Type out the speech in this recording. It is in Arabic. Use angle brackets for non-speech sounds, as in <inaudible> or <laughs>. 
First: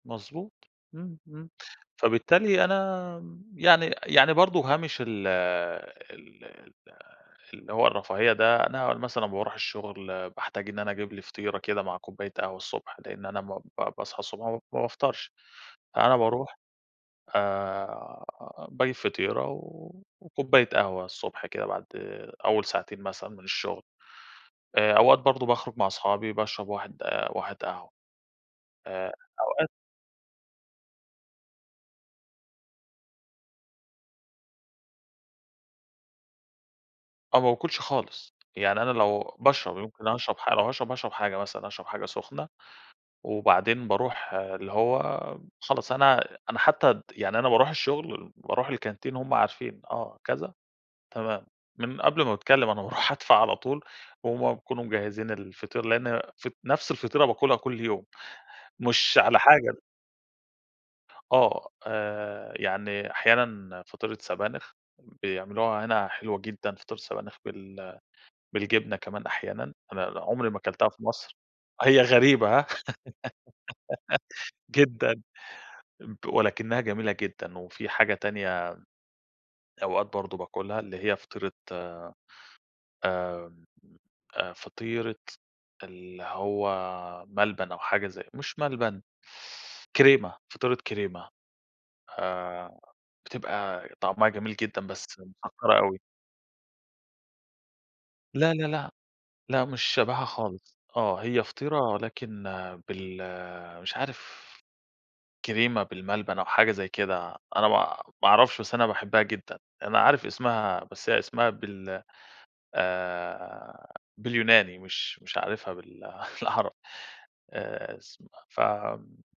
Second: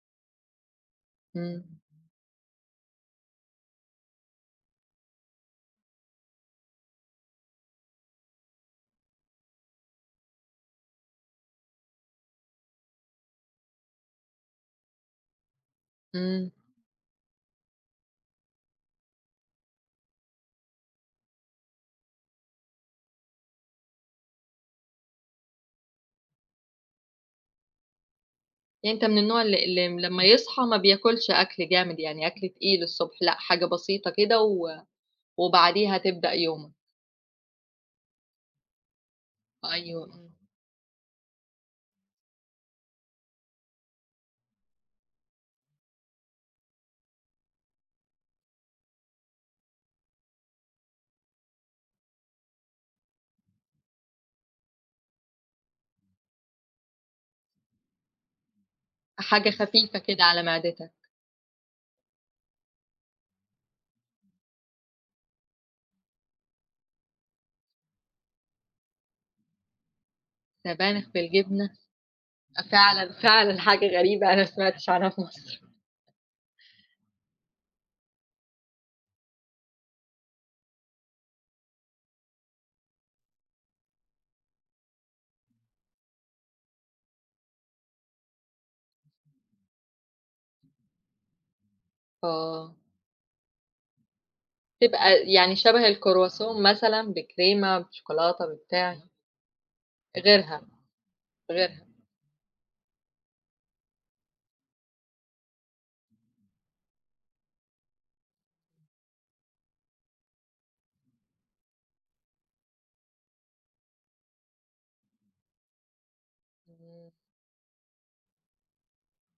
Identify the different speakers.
Speaker 1: مضبوط. إمم إمم،
Speaker 2: إمم.
Speaker 1: فبالتالي أنا يعني يعني برضو هامش ال ال ال اللي هو الرفاهية ده، أنا مثلًا لما باروح الشغل باحتاج إن أنا أجيب لي فطيرة كده مع كوباية قهوة الصبح؛ لأن أنا م ب باصحى الصبح ما ب ما بافطرش، أنا
Speaker 2: إمم.
Speaker 1: باروح آآ باجيب فطيرة وكوباية قهوة الصبح كده بعد أول ساعتين مثلًا من الشغل، آآ أوقات برضو باخرج مع صحابي باشرب واحد واحد قهوة.
Speaker 2: يعني أنت
Speaker 1: آآ
Speaker 2: من النوع اللي
Speaker 1: أوقات
Speaker 2: اللي لما يصحى ما بياكلش أكل جامد، يعني أكل تقيل الصبح لأ، حاجة بسيطة كده و وبعديها تبدأ يومك.
Speaker 1: أنا ما باكلش خالص، يعني أنا لو باشرب يعني
Speaker 2: أيوه،
Speaker 1: ممكن
Speaker 2: إمم.
Speaker 1: أشرب حا لو هاشرب هاشرب حاجة مثلًا، هاشرب حاجة سخنة وبعدين باروح اللي هو خلاص، أنا أنا حتى الد يعني أنا باروح الشغل وباروح الكانتين وهُم عارفين، آه، كذا تمام، من قبل ما باتكلم، أنا باروح أدفع على طول وهُم بيكونوا مجهزين الفطير؛ لأن ف نفْس الفطيرة باكلها كل يوم. مش على
Speaker 2: حاجة
Speaker 1: حاجة
Speaker 2: خفيفة كده على معدتك.
Speaker 1: آه، آآ يعني أحياناً فطيرة سبانخ، بيعملوها هنا حلوة جدًا فطيرة سبانخ بال بالجبنة كمان أحيانًا، أنا أنا عمري ما أكلتها في
Speaker 2: سبانخ
Speaker 1: مصر،
Speaker 2: بالجبنة!
Speaker 1: هي غريبة، ها؟
Speaker 2: فعلًا، فعلًا حاجة غريبة، أنا ما
Speaker 1: <laughs>
Speaker 2: سمعتش عنها في
Speaker 1: جدًا
Speaker 2: مصر.
Speaker 1: ولكنها جميلة جدًا. وفي حاجة تانية أوقات برضو باكلها اللي هي فطيرة آآ، آآ فطيرة اللي هو ملبن أو حاجة زي مش ملبن كريمة، فطيرة كريمة،
Speaker 2: آه.
Speaker 1: آآ بتبقى طعمها جميل جدًا بس
Speaker 2: بتبقى يعني
Speaker 1: مسكّرة
Speaker 2: شبه
Speaker 1: أوي.
Speaker 2: الCroissant مثلًا بكريمة، بشوكولاتة،
Speaker 1: لا لا لأ،
Speaker 2: ببتاع؟
Speaker 1: لأ مش شبهها
Speaker 2: غيرها
Speaker 1: خالص. آه، هي فطيرة
Speaker 2: غيرها.
Speaker 1: ولكن بال مش عارف، كريمة بالملبن أو حاجة زي كده، أنا ما ما أعرفش بس أنا باحبها جدًا. أنا عارف اسمها بس هي اسمها بال آآ باليوناني، مش مش عارفها بال بالعربي،
Speaker 2: إمم.
Speaker 1: آآ، اسمها ف